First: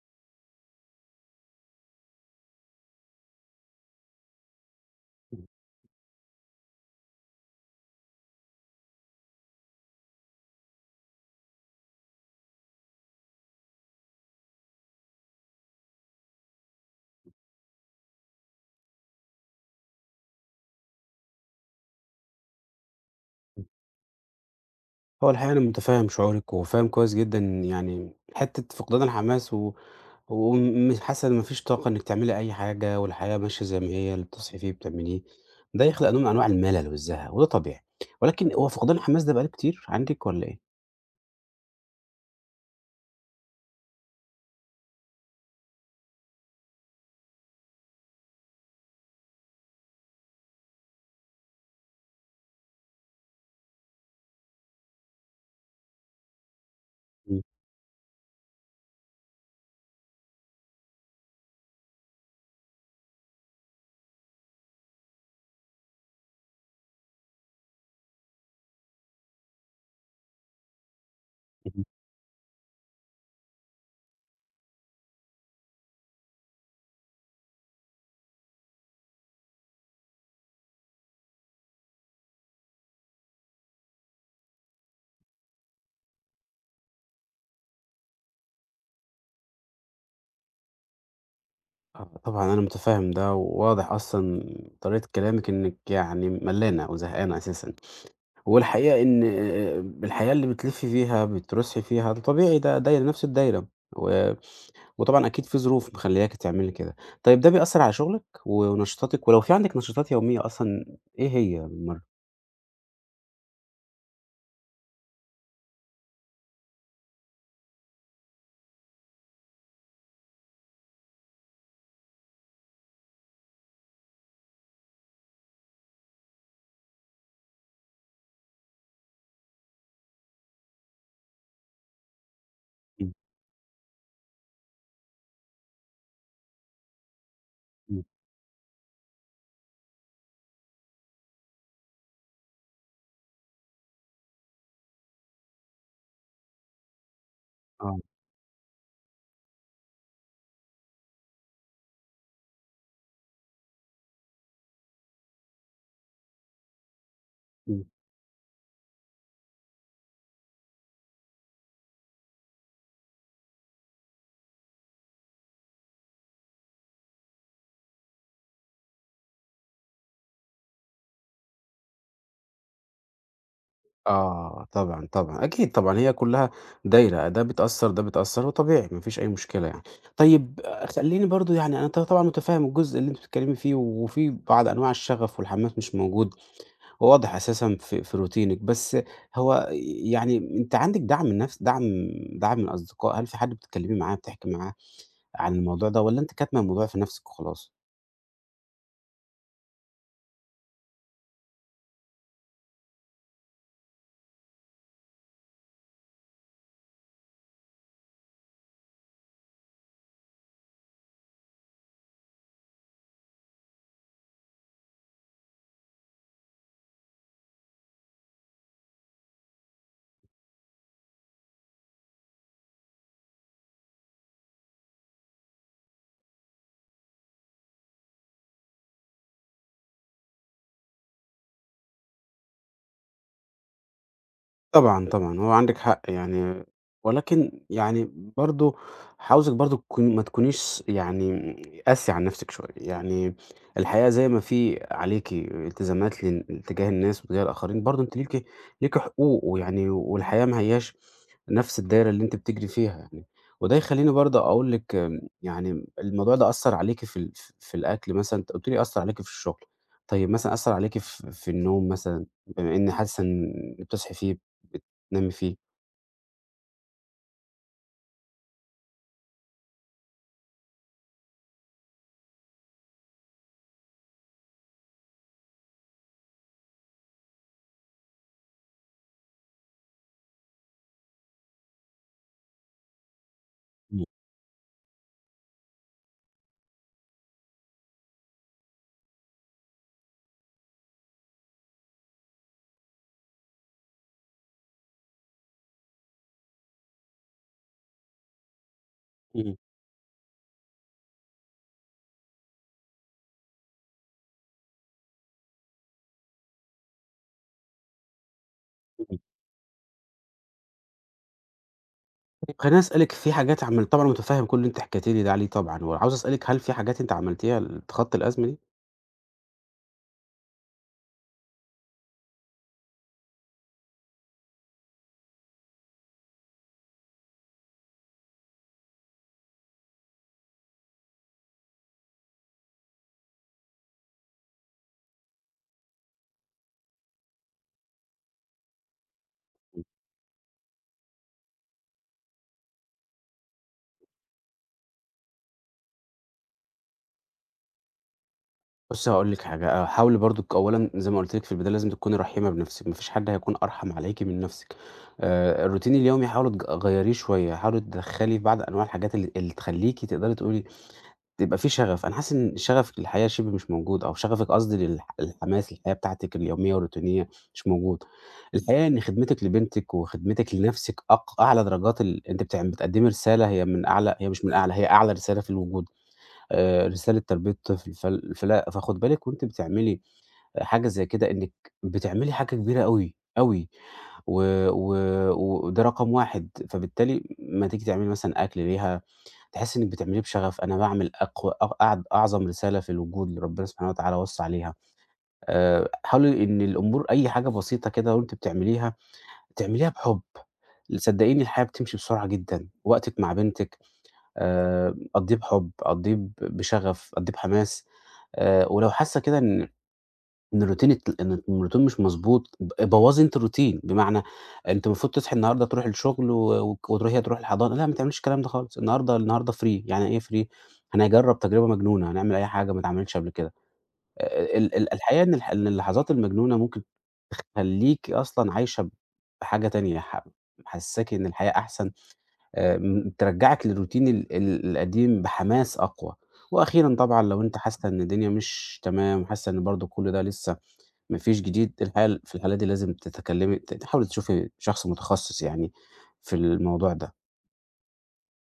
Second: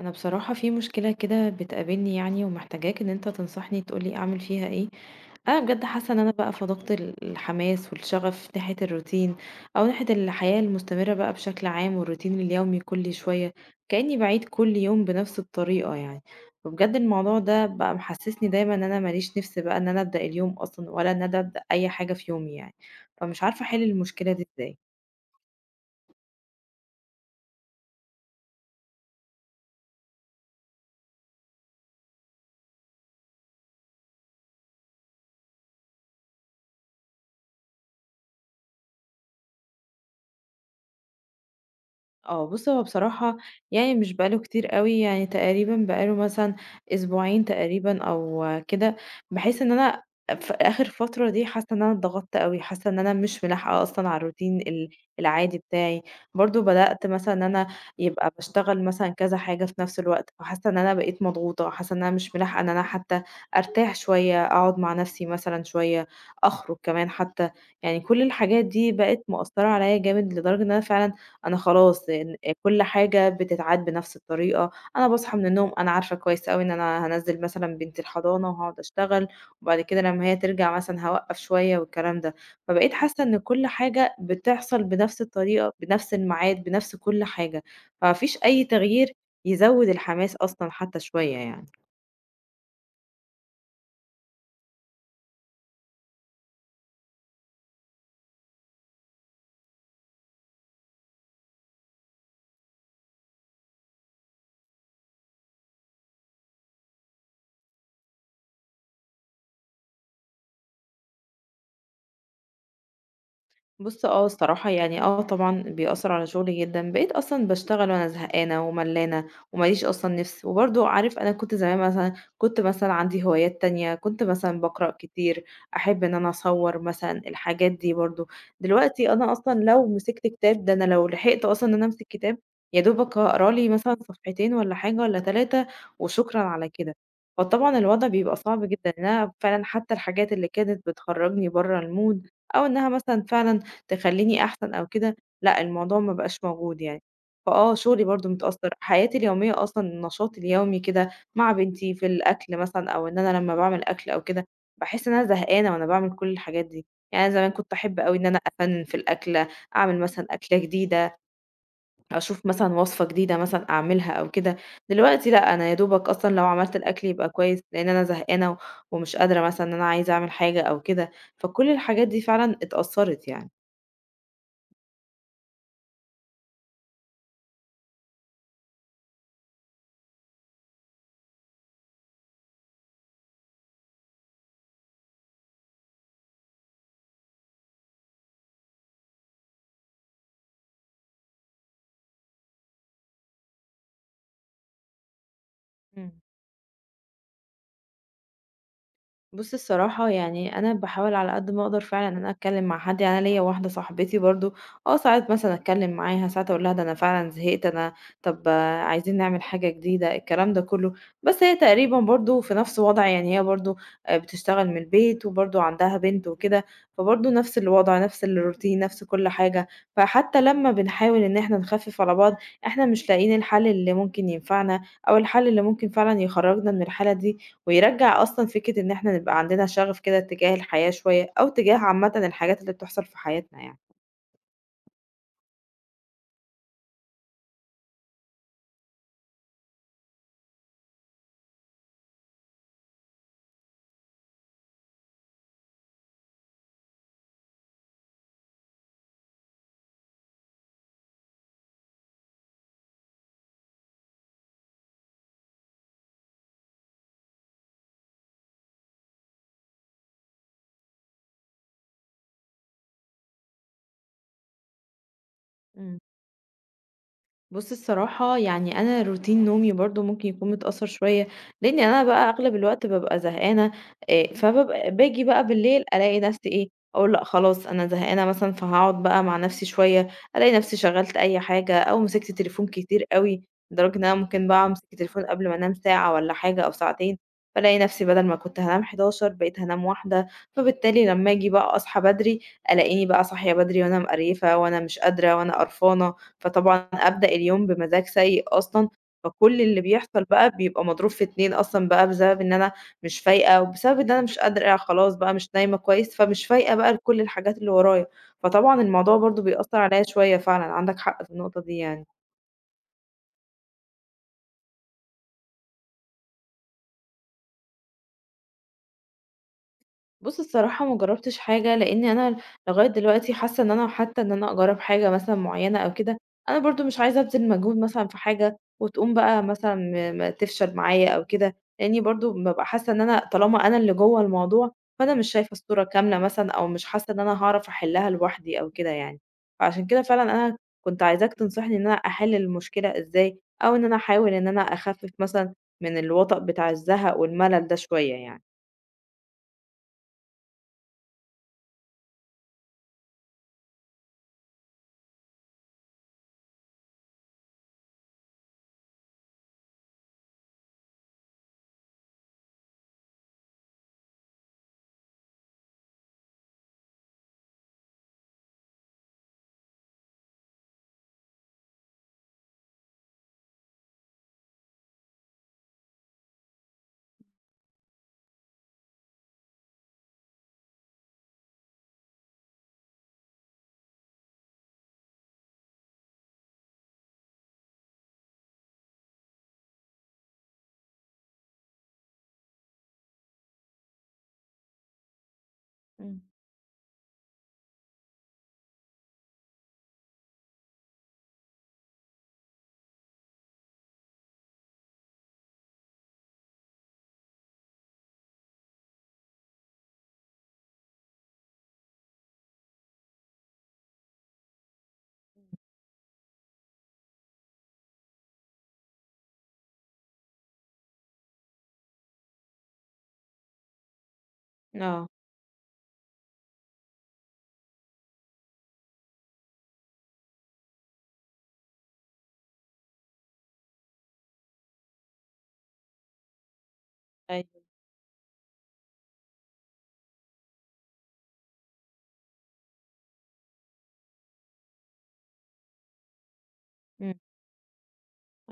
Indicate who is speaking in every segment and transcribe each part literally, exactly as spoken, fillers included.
Speaker 1: انا بصراحة في مشكلة كده بتقابلني يعني ومحتاجاك ان انت تنصحني تقولي اعمل فيها ايه؟
Speaker 2: إمم.
Speaker 1: انا بجد حاسة ان انا بقى فقدت ال- الحماس والشغف ناحية الروتين، او ناحية الحياة المستمرة بقى بشكل عام والروتين اليومي كل شوية، كأني بعيد كل يوم بنفس الطريقة يعني. وبجد الموضوع ده بقى محسسني دايما ان انا ماليش نفس بقى ان انا ابدأ اليوم اصلا ولا ان انا ابدأ اي حاجة في يومي يعني. فمش عارفة
Speaker 2: إمم.
Speaker 1: احل المشكلة دي ازاي.
Speaker 2: هو الحقيقة أنا متفهم شعورِك، وفاهم كويس جدًا يعني حتة فقدان الحماس و وم حاسة إن ما فيش طاقة إنِّك تعملي أي حاجة، والحياة ماشية زي ما هي، اللي بتصحي فيه بتعمليه، ده يخلق نوع من أنواع الملل والزهق وده طبيعي، ولكن هو فقدان الحماس ده بقى له كتير عندِك والّا إيه؟
Speaker 1: آه، بُص هو بصراحة يعني مش بقى له كتير أوي، يعني تقريبًا بقى له مثلًا أسبوعين تقريبًا أو كده، باحس إن أنا في آخر فترة دي حاسة إن أنا اتضغطت أوي، حاسة إن أنا مش ملاحقة أصلًا على الروتين ال العادي بتاعي، برضه بدأت مثلًا
Speaker 2: إمم،
Speaker 1: إن أنا يبقى باشتغل مثلًا كذا حاجة في نفس الوقت، فحاسة إن أنا بقيت مضغوطة، حاسة إن أنا مش ملاحقة إن أنا حتى أرتاح شوية، أقعد مع نفسي مثلًا شوية، أخرج كمان حتى. يعني كل الحاجات دي بقت مأثرة عليَّ جامد لدرجة إن أنا فعلًا أنا
Speaker 2: اهم.
Speaker 1: خلاص إن كل حاجة بتتعاد بنفس الطريقة. أنا باصحى من النوم أنا عارفة كويس أوي إن أنا هانزّل مثلًا بنتي الحضانة وهاقعد أشتغل، وبعد كده لمّا هي ترجع مثلًا هاوقّف شوية والكلام ده، فبقيت حاسة إن كل حاجة بتحصل بنفس الطريقة، بنفس الميعاد، بنفس كل حاجة، فما فيش أي تغيير يزوّد الحماس أصلًا حتى شوية يعني.
Speaker 2: آه، طبعًا أنا متفهم ده، وواضح أصلًا طريقة كلامِك إنِّك يعني ملّانة وزهقانة أساسًا، والحقيقة إن آآ الحياة اللي بتلفي فيها بترُوسي فيها ده طبيعي ده دايرة نفس الدايرة و وطبعًا أكيد في ظروف مخلّياكِ تعملي كده. طيب ده بيأثّر على شغلِك و ونشاطاتِك؟ ولو في عندِك نشاطات يومية أصلًا إيه هي بالمرّة؟
Speaker 1: بُص آه الصراحة يعني آه طبعًا بيأثّر على شغلي جدًا، بقيت أصلًا باشتغل وأنا زهقانة وملّانة وما ليش أصلًا نِفْس، وبرضه عارف أنا كنت زمان مثلًا كنت مثلًا عندي هوايات تانية، كنت مثلًا باقرأ كتير، أحب إن أنا أصوّر مثلًا الحاجات دي برضه. دلوقتي أنا أصلًا لو مسكت كتاب ده أنا لو لحقت أصلًا إن أنا أمسك كتاب يا
Speaker 2: إمم،
Speaker 1: دوبك هاقرا لي مثلًا صفحتين والّا حاجة والّا ثلاثة وشكرًا على كده. فطبعًا
Speaker 2: إمم،
Speaker 1: الوضع بيبقى صعب جدًا إن أنا فعلًا حتى الحاجات اللي كانت بتخرّجني برّه الmood أو إنها مثلًا فعلًا تخلّيني أحسن أو كده، لأ الموضوع ما بقاش موجود يعني. فآه
Speaker 2: آه،
Speaker 1: شغلي برضه متأثّر، حياتي اليومية أصلًا النشاط اليومي كده مع بنتي في الأكل مثلًا أو إن أنا لمّا باعمل أكل أو كده، باحس إن أنا زهقانة وأنا باعمل كل الحاجات دي. يعني أنا زمان كنت
Speaker 2: إمم.
Speaker 1: أحب أوي إن أنا أفنّن في الأكلة، أعمل مثلًا أكلة جديدة، أشوف مثلًا وصفة جديدة مثلًا أعملها أو كده، دلوقتي لأ، أنا يا دوبك أصلًا لو عملت الأكل يبقى كويس، لإن أنا زهقانة و- ومش قادرة مثلًا إن أنا عايزة أعمل حاجة أو كده، فكل الحاجات دي فعلًا اتأثّرت يعني.
Speaker 2: آه، طبعًا، طبعًا، أكيد طبعًا، هي كلّها دايرة، ده بتأثّر، ده بتأثّر وطبيعي ما فيش أي مشكلة يعني. طيب آه، خلّيني برضه يعني أنا ط طبعًا متفهّم الجزء اللي أنتِ بتتكلّمي فيه وفي بعض أنواع الشغف والحماس مش موجود، وواضح أساسًا في في روتينِك، بس هو يعني أنتِ عندِك دعم من نفس دعم دعم من أصدقاء؟ هل في حد بتتكلّمي معاه، بتحكي معاه؟ عن الموضوع ده
Speaker 1: إمم.
Speaker 2: والّا أنتِ كاتمة الموضوع في نَفْسِك وخلاص؟
Speaker 1: بُص الصراحة يعني أنا باحاول على قد ما أقدر فعلًا إن أنا أتكلّم مع حد، يعني أنا ليّا واحدة صاحبتي برضه، آه، ساعات مثلًا أتكلّم معاها، ساعات أقول لها ده أنا فعلًا زهقت، أنا طَب، آه، عايزين نعمل حاجة جديدة، الكلام ده كلّه، بس هي تقريبًا برضه في نفْس وضعي، يعني هي برضه آآ بتشتغل من البيت وبرضه عندها بنت وكده، فبرضه نفْس الوضع، نفْس الروتين، نفْس كل حاجة، فحتى لمّا بنحاول إن إحنا نخفِّف على بعض، إحنا مش لاقيين الحل اللي ممكن ينفعنا أو الحل اللي ممكن فعلًا يخرّجنا من الحالة دي، ويرجّع أصلًا فكرة إن إحنا نبقى عندنا شغف كده تجاه الحياة شوية، أو تجاه عامةً الحاجات اللي بتحصل في حياتنا يعني.
Speaker 2: طبعًا، طبعًا، هو عندِك حق يعني، ولكن يعني برضه عاوزِك برضه تكوني ما تكونيش يعني قاسية على نَفْسِك شوية، يعني الحقيقة زي ما في عليكِ التزامات لن تجاه الناس وتجاه الآخرين، برضه أنتِ ليكِ ليكِ حقوق ويعني والحياة ما هياش نفس الدايرة اللي أنتِ بتجري فيها يعني، وده يخلّيني برضه أقول لِك آمم، يعني الموضوع ده أثّر عليكِ في ال ف في الأكل مثلًا، أنتِ قُلتِ لي أثّر عليكِ في الشغل، طيب مثلًا أثّر عليكِ في في النوم مثلًا، بما إن حاسة إن بتصحي فيه، بتنامي فيه؟
Speaker 1: إمم. بُص الصراحة يعني أنا روتين نومي برضه ممكن يكون متأثّر شوية، لإن أنا بقى أغلب الوقت بابقى زهقانة، آآ، فبابقى باجي بقى بالليل ألاقي نفسي إيه، أقول لأ خلاص أنا زهقانة مثلًا فهاقعد بقى مع نفسي شوية، ألاقي نفسي شغّلت أي حاجة أو مسكت تليفون كتير أوي، لدرجة
Speaker 2: إمم،
Speaker 1: إن أنا ممكن بقى أمسك التليفون قبل ما أنام ساعة والّا حاجة أو ساعتين، فالاقي نفسي بدل ما كنت هانام حداشر بقيت هانام واحدة. فبالتالي لمّا آجي بقى أصحى بدري، ألاقيني بقى صاحية بدري وأنا مقريفة وأنا مش قادرة وأنا قرفانة. فطبعًا أبدأ اليوم بمزاج سيء أصلًا،
Speaker 2: إمم،
Speaker 1: فكل اللي بيحصل بقى بيبقى مضروب في اتنين أصلًا بقى بسبب إن أنا مش فايقة، وبسبب إن أنا مش قادرة خلاص بقى مش نايمة كويس، فمش فايقة بقى لكل الحاجات اللي ورايا، فطبعًا الموضوع
Speaker 2: إمم.
Speaker 1: برضه بيأثّر عليَّ شوية فعلًا، عندك حق في النقطة دي يعني.
Speaker 2: خلّيني أسألِك في حاجات عمل طبعًا أنا متفهم كل اللي أنتِ حكيتِ لي ده عليه طبعًا، وعاوز أسألِك هل في حاجات أنتِ عملتيها لتخطّي الأزمة دي؟
Speaker 1: بُص الصراحة ما جرّبتش حاجة، لإني أنا لغاية دلوقتي حاسة إن أنا حتى إن أنا أجرّب حاجة مثلًا معيّنة أو كده، أنا برضه مش عايزة أبذل مجهود مثلًا في حاجة وتقوم بقى مثلًا م ما تفشل معايا أو كده، لإني برضه بابقى حاسة إن أنا طالما أنا اللي جوّه الموضوع، فأنا مش شايفة الصورة كاملة مثلًا أو مش حاسة إن أنا هاعرف أحلّها لوحدي أو كده يعني. فعشان كده فعلًا أنا كنت عايزاك تنصحني إن أنا أحل المشكلة إزاي، أو إن أنا أحاول إن أنا أخفّف مثلًا من الوَطَأ بتاع الزهق والملل ده شوية يعني.
Speaker 2: بُصّي هاقول لِك حاجة، آآ حاولي برضُك أولًا زي ما قُلت لِك في البداية لازم تكوني رحيمة بنفسِك، ما فيش حد هيكون أرحم عليكِ من نفسِك. آآ الروتين اليومي حاولي تج غيّريه شوية، حاولي تدخّلي في بعض أنواع الحاجات اللي اللي تخلّيكِ تقدري تقولي يبقى في شغف، أنا حاسس إن شغفِك للحياة شِبه مش موجود أو شغفِك قصدي للح الحماس للحياة بتاعتِك اليومية والروتينية مش موجود. الحقيقة إن خدمتِك لبنتِك وخدمتِك لنفسِك أق أعلى درجات ال أنتِ بتع بتقدّمي رسالة هي من أعلى هي مش من أعلى، هي أعلى رسالة في الوجود. آآ رسالة تربية طفل، فال فلأ فخُدي بالِك وأنتِ بتعملي حاجة زي كده إنِّك بتعملي حاجة كبيرة أوي، أوي، و و وده رقم واحد فبالتالي أمّا تيجي تعملي مثلًا أكل ليها، تحسّي إنِّك بتعمليه بشغف، أنا باعمل أقوى أ أعد أعظم رسالة في الوجود اللي ربنا سبحانه وتعالى وصّى عليها، آآ
Speaker 1: إمم.
Speaker 2: حاولي إن الأمور أي حاجة بسيطة كده وأنتِ بتعمليها، تعمليها بحُب، صدّقيني الحياة بتمشي بسرعة جدًا، وقتِك مع بنتِك آآ أقضّيه بحُب، أقضّيه ب بشغف، أقضّيه بحماس آآ ولو حاسّة كده إن إن الروتين ات إن الروتين مش مضبوط ب بوّظي أنتِ الروتين، بمعنى أنتِ المفروض تصحي النهارده تروحي الشغل و وك وتروحي هتروحي الحضانة، لأ ما تعمليش الكلام ده خالص، النهارده النهارده free. يعني إيه free؟ هنجرّب تجربة مجنونة، هنعمل أي حاجة ما اتعملتش قبل كده، آآ ال ال
Speaker 1: آه،
Speaker 2: الحقيقة إن الح إن اللحظات المجنونة ممكن تخلّيكِ أصلًا عايشة بحاجة تانية، ح محسّساكِ إن الحياة أحسن، آآ م ترجّعك للروتين ال ال القديم بحماس أقوى، وأخيرًا طبعًا لو أنتِ
Speaker 1: أيوه.
Speaker 2: حاسة إن الدنيا مش تمام وحاسة إن برضه كل ده لسه ما فيش جديد، الحال في الحالة دي لازم تتكلمي ت تحاولي تشوفي شخص متخصص يعني في الموضوع ده.
Speaker 1: إمم،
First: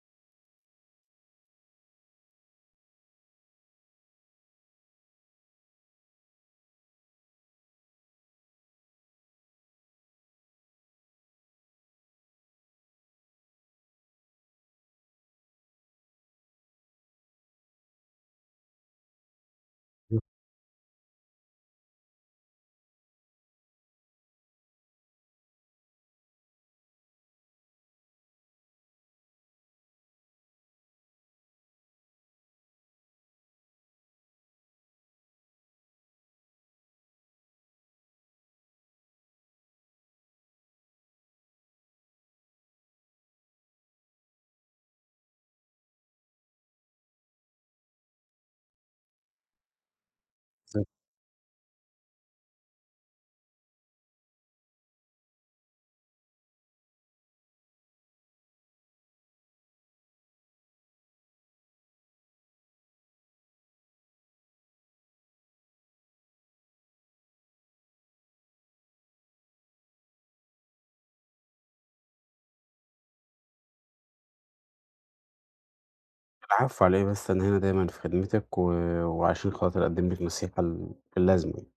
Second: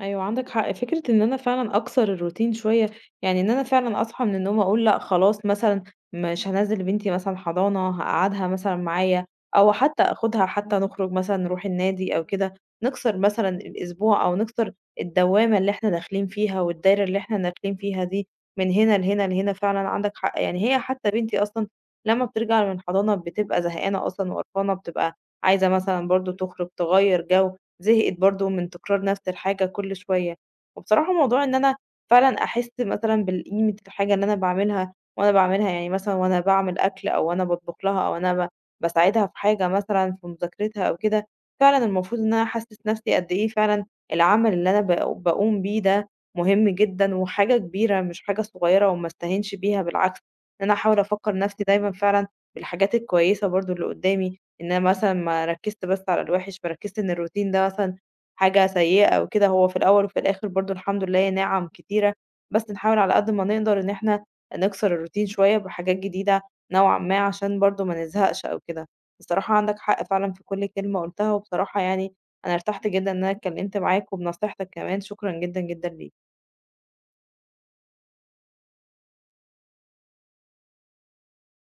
Speaker 1: أيوه عندك حق، فكرة إن أنا فعلًا أكسر الروتين شوية، يعني إن أنا فعلًا أصحى من النوم أقول لأ خلاص مثلًا مش هانزّل بنتي مثلًا حضانة، هاقعدها مثلًا معايا، أو حتى آخدها حتى نخرج مثلًا نروح النادي أو كده، نكسر مثلًا الأسبوع أو نكسر الدوامة اللي إحنا داخلين فيها والدايرة اللي إحنا داخلين فيها دي، من هنا لهنا لهنا فعلًا عندك حق، يعني هي حتى بنتي أصلًا لمّا بترجع من الحضانة بتبقى زهقانة أصلًا وقرفانة، بتبقى عايزة مثلًا برضه تخرج تغيّر جو، زهقت برضه من تكرار نفس الحاجة كل شوية، وبصراحة موضوع إن أنا فعلًا أحس مثلًا بالقيمة الحاجة اللي أنا باعملها وأنا باعملها يعني مثلًا وأنا باعمل أكل أو وأنا باطبخ لها أو أنا ب باساعدها في حاجة مثلًا في مذاكرتها أو كده، فعلًا المفروض إن أنا أحسس نفسي قد إيه فعلًا العمل اللي أنا باق باقوم بيه ده مهم جدًا وحاجة كبيرة مش حاجة صغيرة وما أستهينش بيها بالعكس، إن أنا
Speaker 2: بالضبط.
Speaker 1: أحاول أفكر نفسي دايمًا فعلًا بالحاجات الكويسة برضه اللي قدامي. إن أنا مثلًا ما ركّزت بس على الوِحِش، فركّزت إن الروتين ده مثلًا حاجة سيئة أو كده، هو في الأول وفي الآخر برضه الحمد لله نِعَم كتيرة، بس نحاول على قد ما نقدر إن إحنا نكسر الروتين شوية بحاجات جديدة نوعًا ما عشان برضه ما نزهقش أو كده. بصراحة عندك حق فعلًا في كل كلمة قُلتها، وبصراحة يعني أنا ارتحت جدًا إن أنا اتكلّمت معاك وبنصيحتك كمان، شكرًا جدًا، جدًا ليك.
Speaker 2: العفو على إيه بس، أنا هنا دايمًا في خدمتِك و وعشان خاطر أقدم لِك نصيحة ال اللازمة يعني.